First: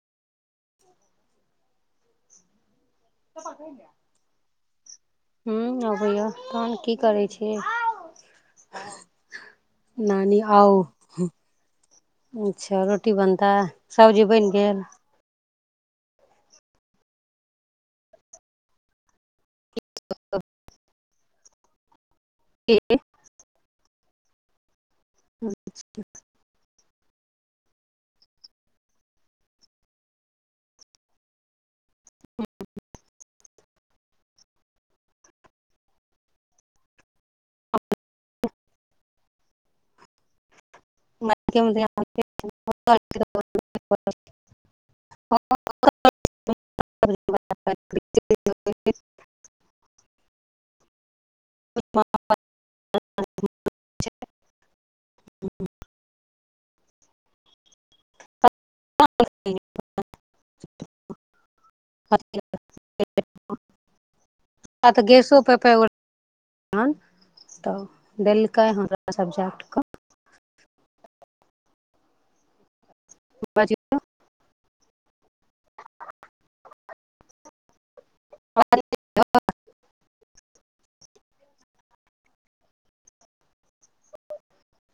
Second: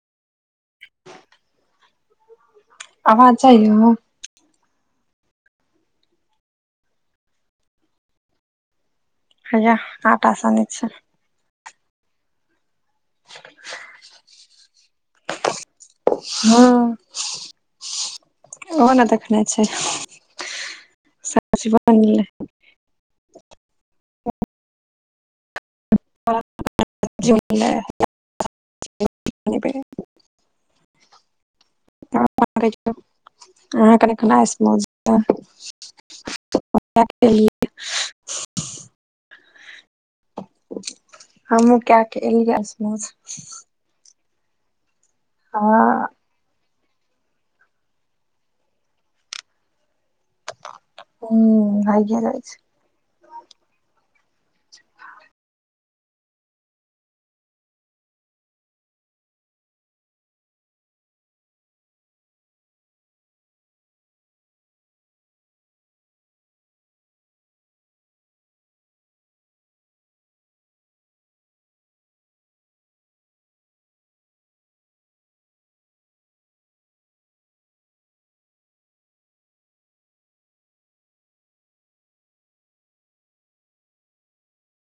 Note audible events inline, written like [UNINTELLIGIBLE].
त आवाज पक जाइय ल [UNINTELLIGIBLE] ह अबैए तहन की करै छी हैया आटा नानी सनै आउ छै अच्छा रोटी बनता सब्जी बनि गेल हँ ओहो ने देखने छै सबजी बनिगेलै के अच्छा ठीक सब जग बनिगेलै [UNINTELLIGIBLE] अहाँ कनि केना लियए हमहुँ क्य खलिय [UNINTELLIGIBLE] [UNINTELLIGIBLE] आ हू भाये रहै छै [UNINTELLIGIBLE] [UNINTELLIGIBLE] [UNINTELLIGIBLE] आ त गैसो पेप तऽ देलकै हमरा सब्जेक्ट क बी आ [UNINTELLIGIBLE]